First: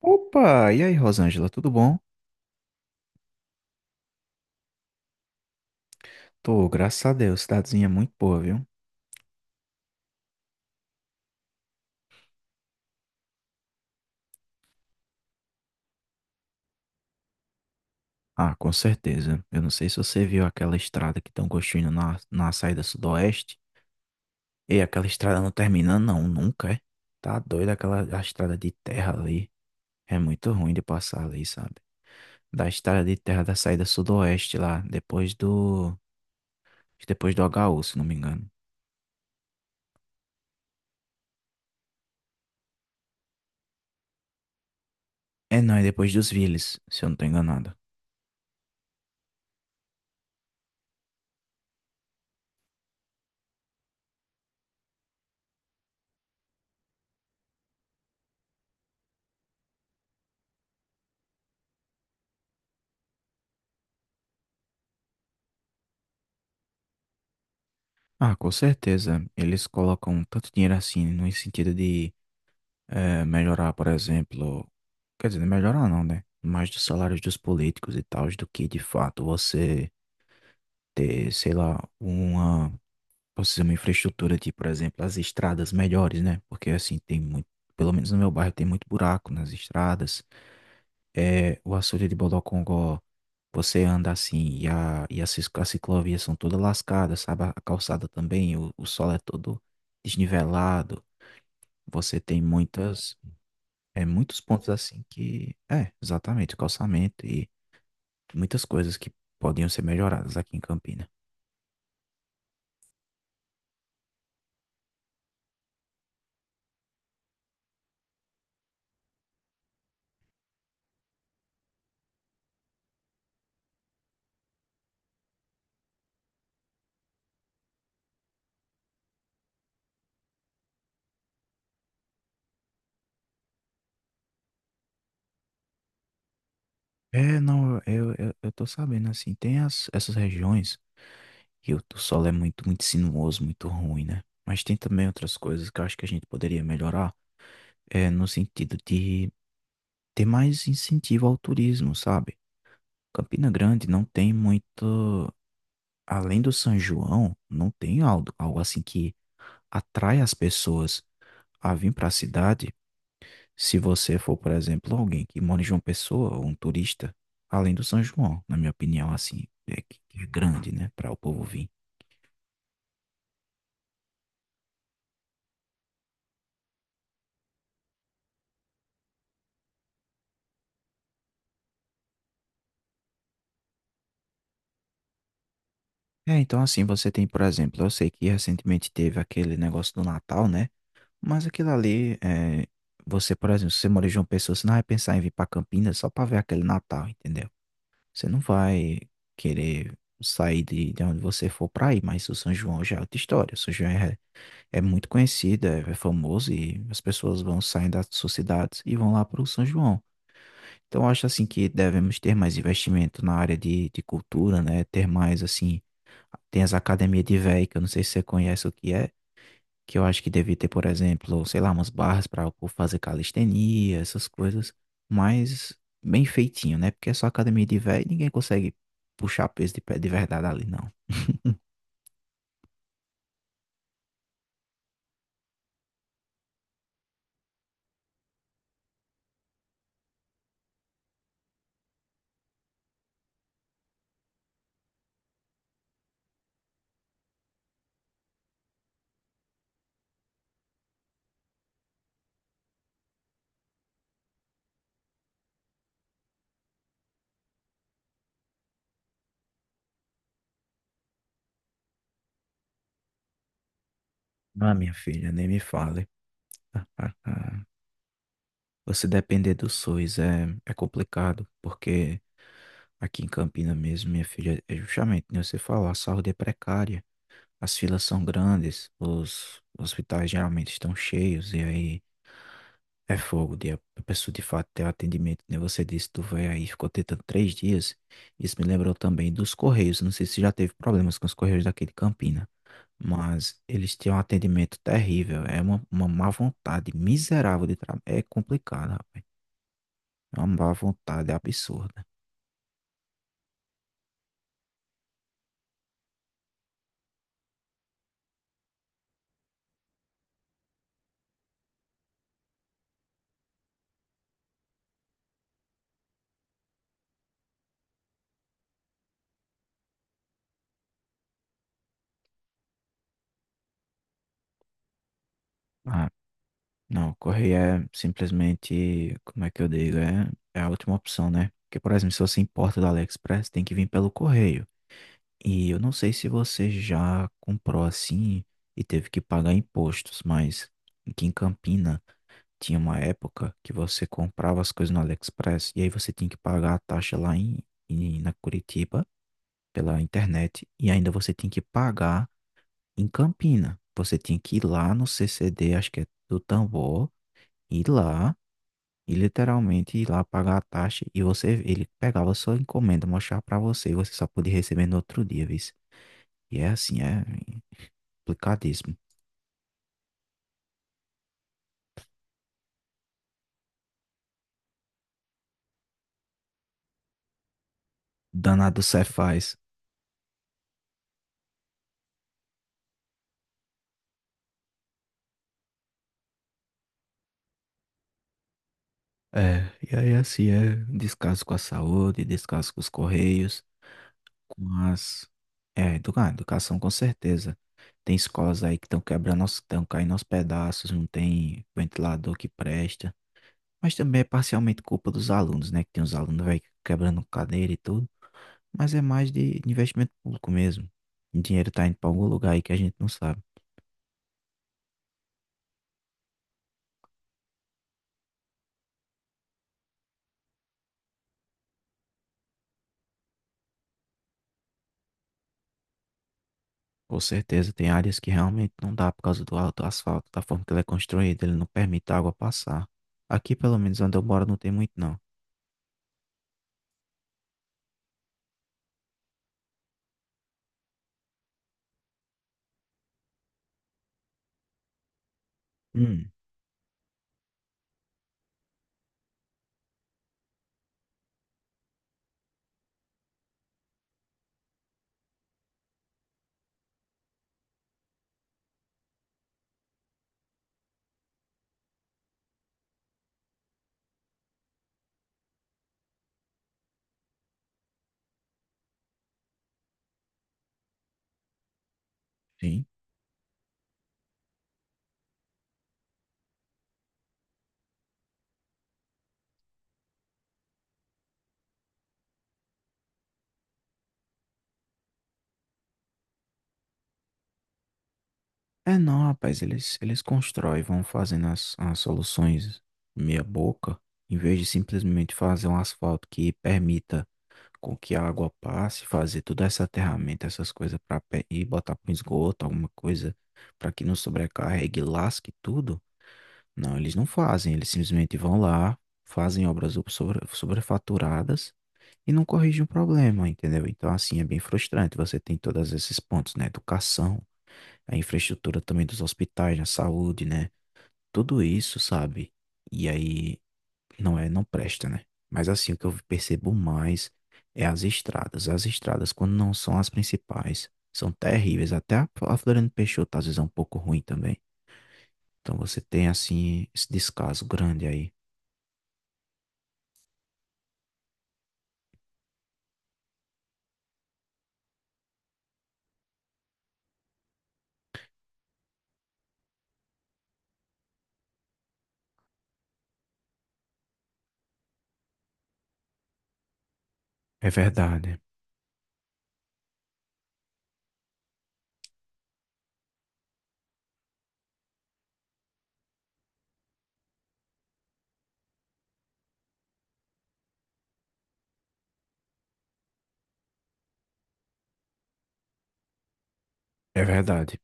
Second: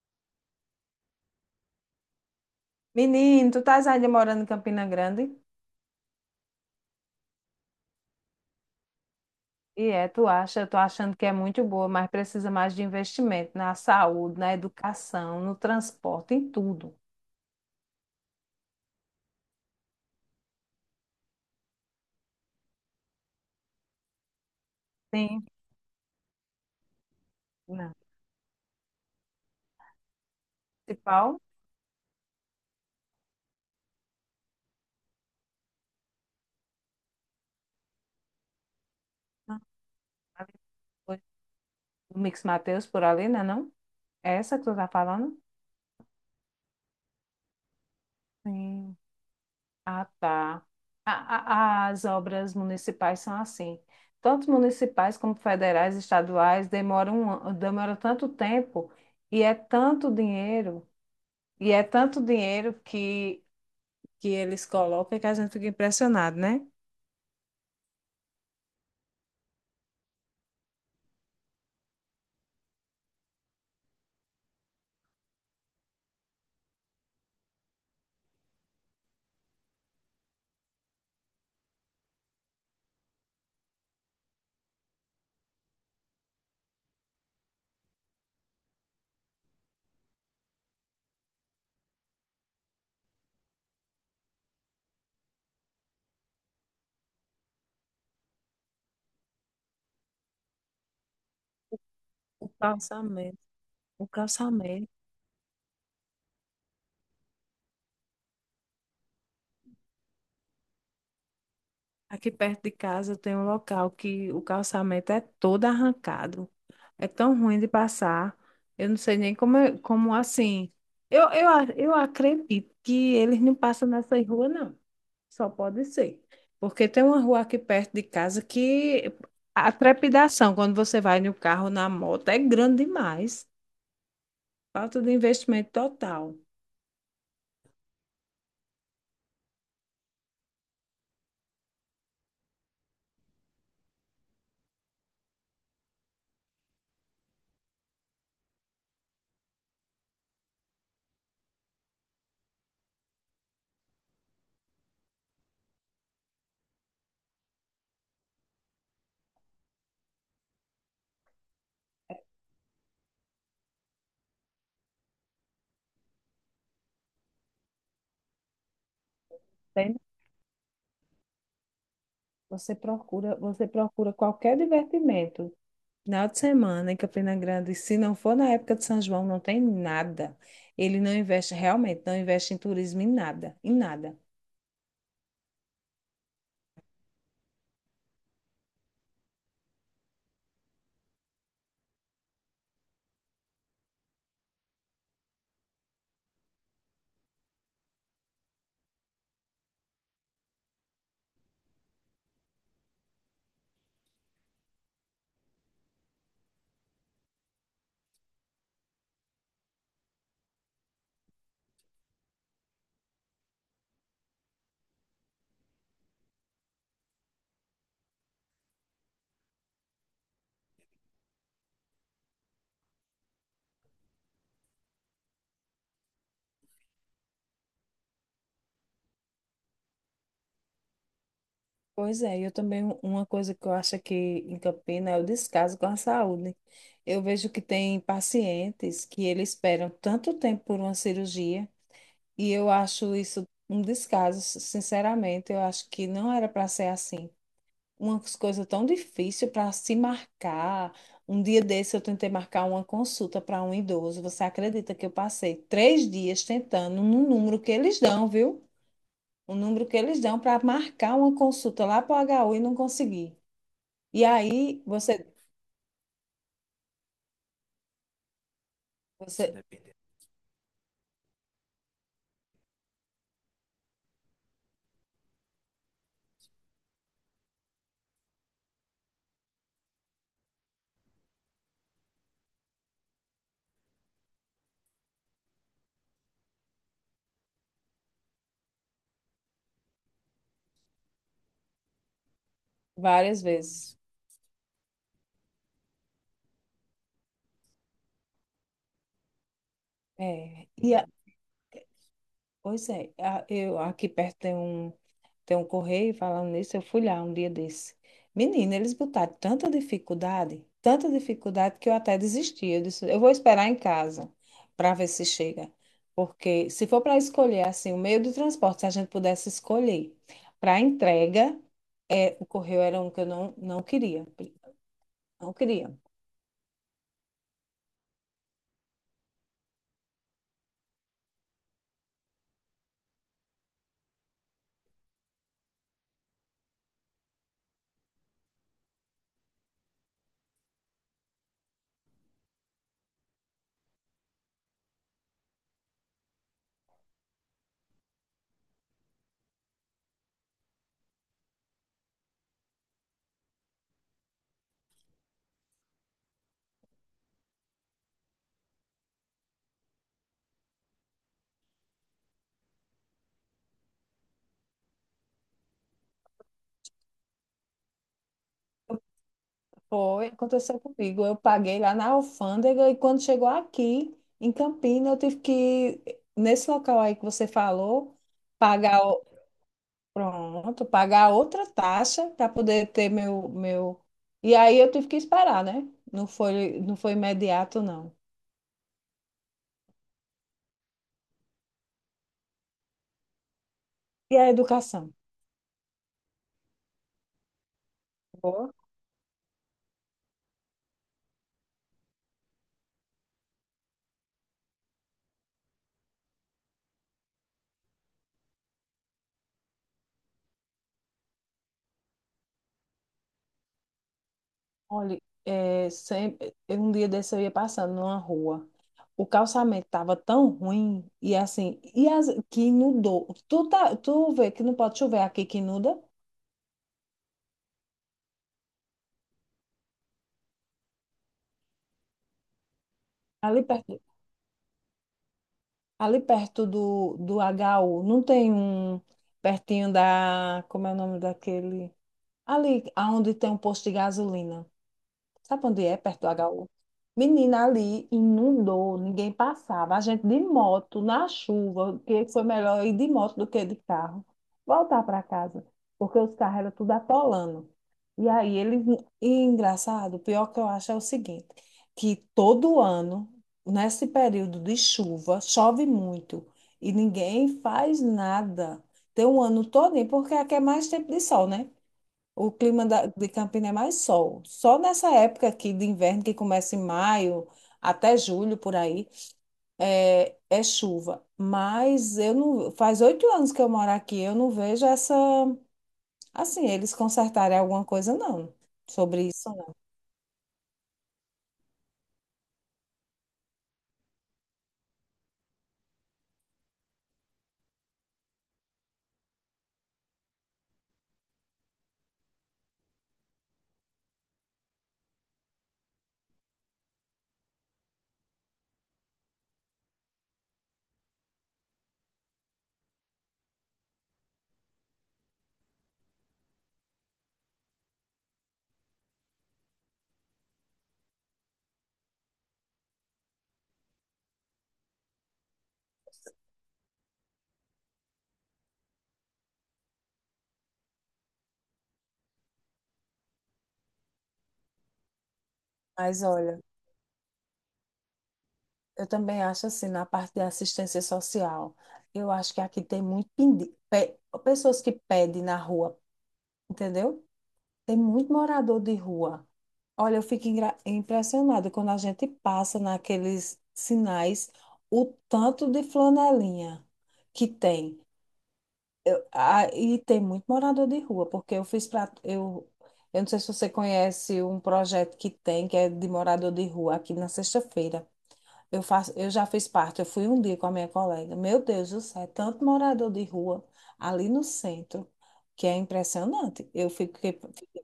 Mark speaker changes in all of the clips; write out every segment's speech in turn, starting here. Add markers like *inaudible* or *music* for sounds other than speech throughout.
Speaker 1: Opa! E aí, Rosângela, tudo bom?
Speaker 2: Menino, tu estás ainda morando em Campina Grande?
Speaker 1: Tô, graças a Deus, cidadezinha muito boa, viu?
Speaker 2: E é, tu acha, eu tô achando que é muito boa, mas precisa mais de investimento na saúde, na educação, no transporte, em tudo.
Speaker 1: Ah, com certeza. Eu não sei se você viu aquela estrada que estão construindo na saída sudoeste. Ei, aquela estrada
Speaker 2: Sim.
Speaker 1: não termina, não, nunca, é? Tá doido
Speaker 2: Não.
Speaker 1: aquela a estrada de terra ali. É muito ruim de passar
Speaker 2: Principal,
Speaker 1: ali, sabe? Da estrada de terra da saída sudoeste lá, depois do HU, se não me engano.
Speaker 2: não, ali foi o Mix Mateus por ali, né, não? É essa que tu tá falando?
Speaker 1: É, não, é depois dos Viles, se eu não tô enganado.
Speaker 2: Sim. Ah, tá. As obras municipais são assim. Tanto municipais como federais, estaduais, demoram, demora tanto tempo e é tanto dinheiro. E é tanto dinheiro que eles colocam que a gente fica impressionado, né?
Speaker 1: Ah, com certeza. Eles colocam tanto dinheiro assim, no sentido de melhorar, por exemplo, quer dizer, melhorar não, né? Mais dos salários dos políticos e tal, do que de fato você ter, sei lá, uma, posso dizer, uma infraestrutura de, por exemplo, as estradas melhores, né? Porque assim, tem muito, pelo menos no meu bairro tem muito buraco nas estradas. É, o açude de Bodocongó, você anda assim e as ciclovias são todas lascadas, sabe? A calçada também, o solo é todo desnivelado. Você tem
Speaker 2: O
Speaker 1: muitas.
Speaker 2: calçamento,
Speaker 1: É
Speaker 2: o
Speaker 1: muitos pontos
Speaker 2: calçamento.
Speaker 1: assim que. É, exatamente, o calçamento e muitas coisas que podiam ser melhoradas aqui em Campina.
Speaker 2: Aqui perto de casa tem um local que o calçamento é todo arrancado. É tão ruim de passar. Eu não sei nem como, como assim. Eu acredito que eles não passam nessa rua, não. Só pode ser. Porque tem uma rua aqui perto de casa que a trepidação, quando você vai no carro, na moto, é grande demais. Falta de investimento total.
Speaker 1: É, não, eu tô sabendo assim, tem essas regiões que o solo é muito, muito sinuoso, muito ruim, né? Mas tem também outras coisas que eu acho que a gente poderia melhorar, é, no sentido de ter mais incentivo ao turismo, sabe? Campina Grande não tem muito. Além do São João, não tem algo assim que atrai as pessoas a vir para a cidade. Se você for, por exemplo, alguém que mora em João Pessoa, ou um turista, além do São João, na minha opinião, assim, é
Speaker 2: Tem-
Speaker 1: que é grande, né, para o povo vir.
Speaker 2: Você procura qualquer divertimento. Final de semana em Campina Grande, se não for na época de São João, não tem nada. Ele não investe, realmente, não investe em turismo em nada, em nada.
Speaker 1: É, então assim, você tem, por exemplo, eu sei que recentemente teve aquele negócio do Natal, né? Mas aquilo ali, é, você, por exemplo, se você mora em João Pessoa, você não vai pensar em vir para Campinas só para ver aquele Natal, entendeu? Você não vai querer sair de onde você for para ir, mas o São João já é outra história. O São João é muito conhecido, é famoso e as pessoas vão saindo das suas cidades e vão lá para o São João. Então, eu acho assim que devemos ter mais investimento na área de cultura, né? Ter mais assim, tem as academias de véio, que eu não sei se você conhece o que é, que eu acho que devia ter, por exemplo, sei lá, umas barras para o povo fazer calistenia, essas coisas, mas bem feitinho, né? Porque é só academia de véio e ninguém consegue puxar peso de pé de verdade ali, não. *laughs*
Speaker 2: Pois é, eu também, uma coisa que eu acho que em Campina é o descaso com a saúde. Eu vejo que tem pacientes que eles esperam tanto tempo por uma cirurgia e eu acho isso um descaso, sinceramente, eu acho que não era para ser assim. Umas coisas tão difíceis para se marcar. Um dia desse eu tentei marcar uma consulta para um idoso. Você acredita que eu passei três dias tentando no número que eles dão, viu? O número que eles dão para marcar uma consulta lá para o HU e não consegui. E
Speaker 1: Ah,
Speaker 2: aí
Speaker 1: minha
Speaker 2: você,
Speaker 1: filha, nem me fale. *laughs* Você depender
Speaker 2: você
Speaker 1: do SUS é complicado, porque aqui em Campina mesmo, minha filha, é justamente, né, você falou, a saúde é precária. As filas são grandes, os hospitais geralmente estão cheios, e aí é fogo de a pessoa de fato ter o atendimento. Nem Você disse, tu vai aí, ficou tentando 3 dias. Isso me lembrou também dos Correios. Não sei se já teve problemas com os Correios daqui de Campina,
Speaker 2: várias
Speaker 1: mas eles
Speaker 2: vezes.
Speaker 1: têm um atendimento terrível. É uma má vontade miserável de trabalho. É complicado, rapaz. É uma
Speaker 2: É,
Speaker 1: má
Speaker 2: e a-
Speaker 1: vontade absurda.
Speaker 2: eu aqui perto tem um. Tem um correio falando nisso, eu fui lá um dia desse. Menina, eles botaram tanta dificuldade que eu até desisti. Eu disse, eu vou esperar em casa para ver se chega. Porque se for para escolher assim, o meio de transporte, se a gente pudesse escolher para entrega, é, o correio era um que eu não, não queria. Não queria.
Speaker 1: Ah, não, correr é simplesmente, como é que eu digo, é a última opção, né? Porque, por exemplo, se você importa do AliExpress, tem que vir pelo correio. E eu não sei se você já comprou assim e teve que pagar impostos, mas aqui em Campina tinha uma época que você comprava as coisas no AliExpress e aí você tinha que pagar a taxa lá na Curitiba pela internet e ainda você tinha que pagar em Campina. Você tinha que ir lá no CCD, acho que é do Tambor, ir lá. E literalmente ir lá pagar a taxa e você, ele pegava sua encomenda, mostrava pra você e você só podia receber no outro dia, viu? E é assim, é complicadíssimo.
Speaker 2: Foi, aconteceu comigo. Eu paguei lá na alfândega e quando chegou aqui, em Campina, eu tive que, nesse local aí que você falou,
Speaker 1: Danado
Speaker 2: pagar.
Speaker 1: Cefaz.
Speaker 2: Pronto, pagar outra taxa para poder ter meu. E aí eu tive que esperar, né? Não foi imediato, não.
Speaker 1: É, e aí assim é descaso com a saúde, descaso com os correios,
Speaker 2: E a
Speaker 1: com
Speaker 2: educação?
Speaker 1: as. É, educação com certeza. Tem escolas
Speaker 2: Boa.
Speaker 1: aí que estão quebrando, estão caindo aos pedaços, não tem ventilador que presta. Mas também é parcialmente culpa dos alunos, né? Que tem os alunos, velho, quebrando cadeira e tudo. Mas é mais de investimento público mesmo. O dinheiro está indo para algum lugar aí que a gente não sabe.
Speaker 2: Olha, é, sempre, um dia desse eu ia passando numa rua. O calçamento estava tão ruim, e assim, e as, que inundou. Tu, tá, tu vê que não pode chover aqui que inunda?
Speaker 1: Com certeza tem áreas que realmente não dá por causa do alto asfalto, da forma que ele é construído, ele não permite a água passar. Aqui,
Speaker 2: Ali
Speaker 1: pelo menos
Speaker 2: perto,
Speaker 1: onde eu moro, não tem muito não.
Speaker 2: ali perto do HU, não tem um pertinho da. Como é o nome daquele? Ali, aonde tem um posto de gasolina. Sabe onde é? Perto do
Speaker 1: Hum,
Speaker 2: HU. Menina, ali inundou, ninguém passava. A gente de moto, na chuva, que foi melhor ir de moto do que de carro. Voltar para casa, porque os carros eram tudo atolando. E aí, eles... E engraçado, o pior que eu acho é o seguinte, que todo ano, nesse período de chuva, chove muito e ninguém faz nada. Tem um ano todo, porque aqui é mais tempo de sol, né?
Speaker 1: sim.
Speaker 2: De Campina é mais sol. Só nessa época aqui de inverno, que começa em maio até julho, por aí, é chuva. Mas eu não, faz oito anos que eu moro aqui, eu não vejo essa, assim, eles consertarem alguma coisa, não,
Speaker 1: É não,
Speaker 2: sobre isso,
Speaker 1: rapaz,
Speaker 2: não.
Speaker 1: eles constroem, vão fazendo as soluções meia boca, em vez de simplesmente fazer um asfalto que permita com que a água passe, fazer toda essa aterramento, essas coisas para e botar para esgoto, alguma coisa para que não sobrecarregue, lasque tudo. Não, eles não fazem, eles simplesmente vão lá, fazem obras sobrefaturadas e não corrigem o problema, entendeu? Então, assim, é bem frustrante. Você tem todos esses pontos, né? Educação, a infraestrutura também dos hospitais, na saúde, né? Tudo isso, sabe? E aí não é, não presta, né? Mas assim, o que eu percebo mais é as estradas. As estradas, quando não são as principais, são terríveis. Até a Floriano Peixoto às vezes é um pouco ruim também. Então você
Speaker 2: Mas
Speaker 1: tem
Speaker 2: olha,
Speaker 1: assim esse descaso grande aí.
Speaker 2: eu também acho assim, na parte da assistência social, eu acho que aqui tem muito pessoas que pedem na rua, entendeu? Tem muito morador de rua. Olha, eu fico impressionada quando a gente passa naqueles sinais, o tanto de flanelinha que
Speaker 1: É
Speaker 2: tem.
Speaker 1: verdade.
Speaker 2: Ah, e tem muito morador de rua, porque eu fiz para eu não sei se você conhece um projeto que tem, que é de morador de rua, aqui na sexta-feira. Eu faço, eu já fiz parte, eu fui um dia com a minha colega. Meu Deus do céu, é tanto morador de rua ali no centro, que é impressionante. Eu
Speaker 1: É
Speaker 2: fiquei,
Speaker 1: verdade.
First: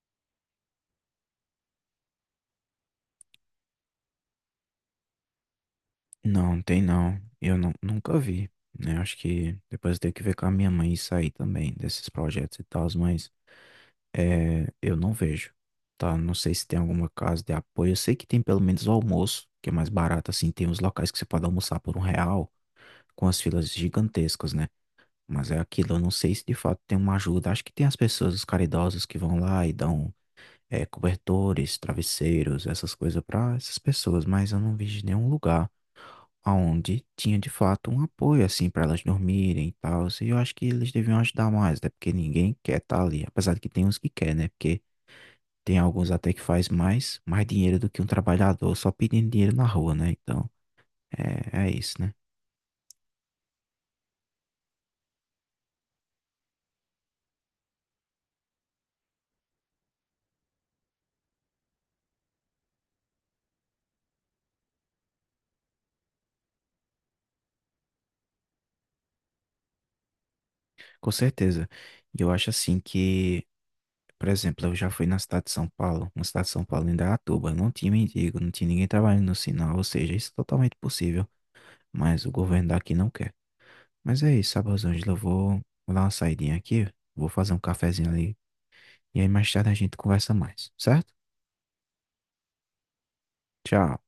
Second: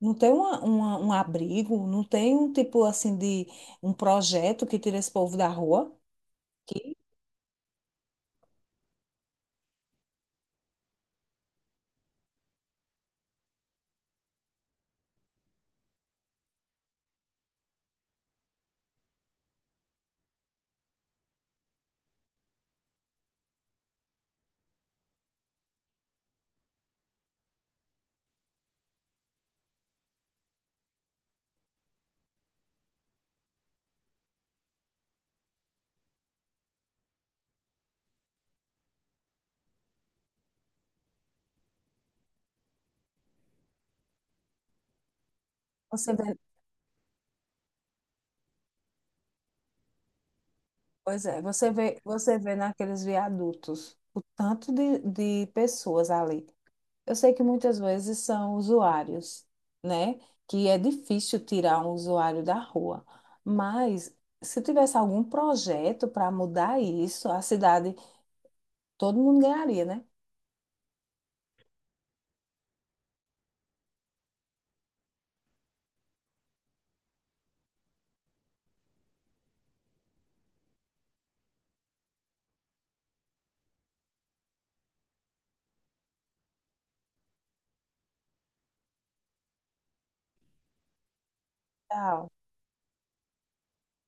Speaker 2: não tem um abrigo, não tem um tipo assim de um projeto que tira esse povo da rua.
Speaker 1: Não, tem não. Eu nunca vi, né? Acho que depois eu tenho que ver com a minha mãe isso aí também, desses projetos e tal, mas é, eu não vejo, tá? Não sei se tem alguma casa de apoio. Eu sei que tem pelo menos o almoço, que é mais barato, assim. Tem uns locais que você pode almoçar por R$ 1, com as filas gigantescas, né? Mas é aquilo, eu não sei se de fato tem uma ajuda. Acho que tem as pessoas, os caridosos que vão lá e dão, é, cobertores, travesseiros, essas coisas pra essas pessoas, mas eu não vi de nenhum lugar onde tinha de fato um apoio, assim, pra elas dormirem e tal. E eu acho que eles deviam ajudar mais, né? Porque ninguém quer estar ali, apesar de que tem uns que quer, né? Porque tem alguns
Speaker 2: Você
Speaker 1: até
Speaker 2: vê,
Speaker 1: que faz mais, mais dinheiro do que um trabalhador só pedindo dinheiro na rua, né? Então, é isso, né?
Speaker 2: você vê naqueles viadutos o tanto de pessoas ali. Eu sei que muitas vezes são usuários, né? Que é difícil tirar um usuário da rua. Mas se tivesse algum projeto para mudar isso, a cidade, todo mundo ganharia, né?
Speaker 1: Com certeza. E eu acho assim que, por exemplo, eu já fui na cidade de São Paulo, na cidade de São Paulo, em Indaiatuba, não tinha mendigo, não tinha ninguém trabalhando no sinal, ou seja, isso é totalmente possível, mas o governo daqui não quer. Mas é isso, sabe, Rosângela? Eu vou dar uma saidinha aqui, vou fazer um cafezinho ali, e aí mais tarde a gente conversa mais, certo?
Speaker 2: Tchau.
Speaker 1: Tchau.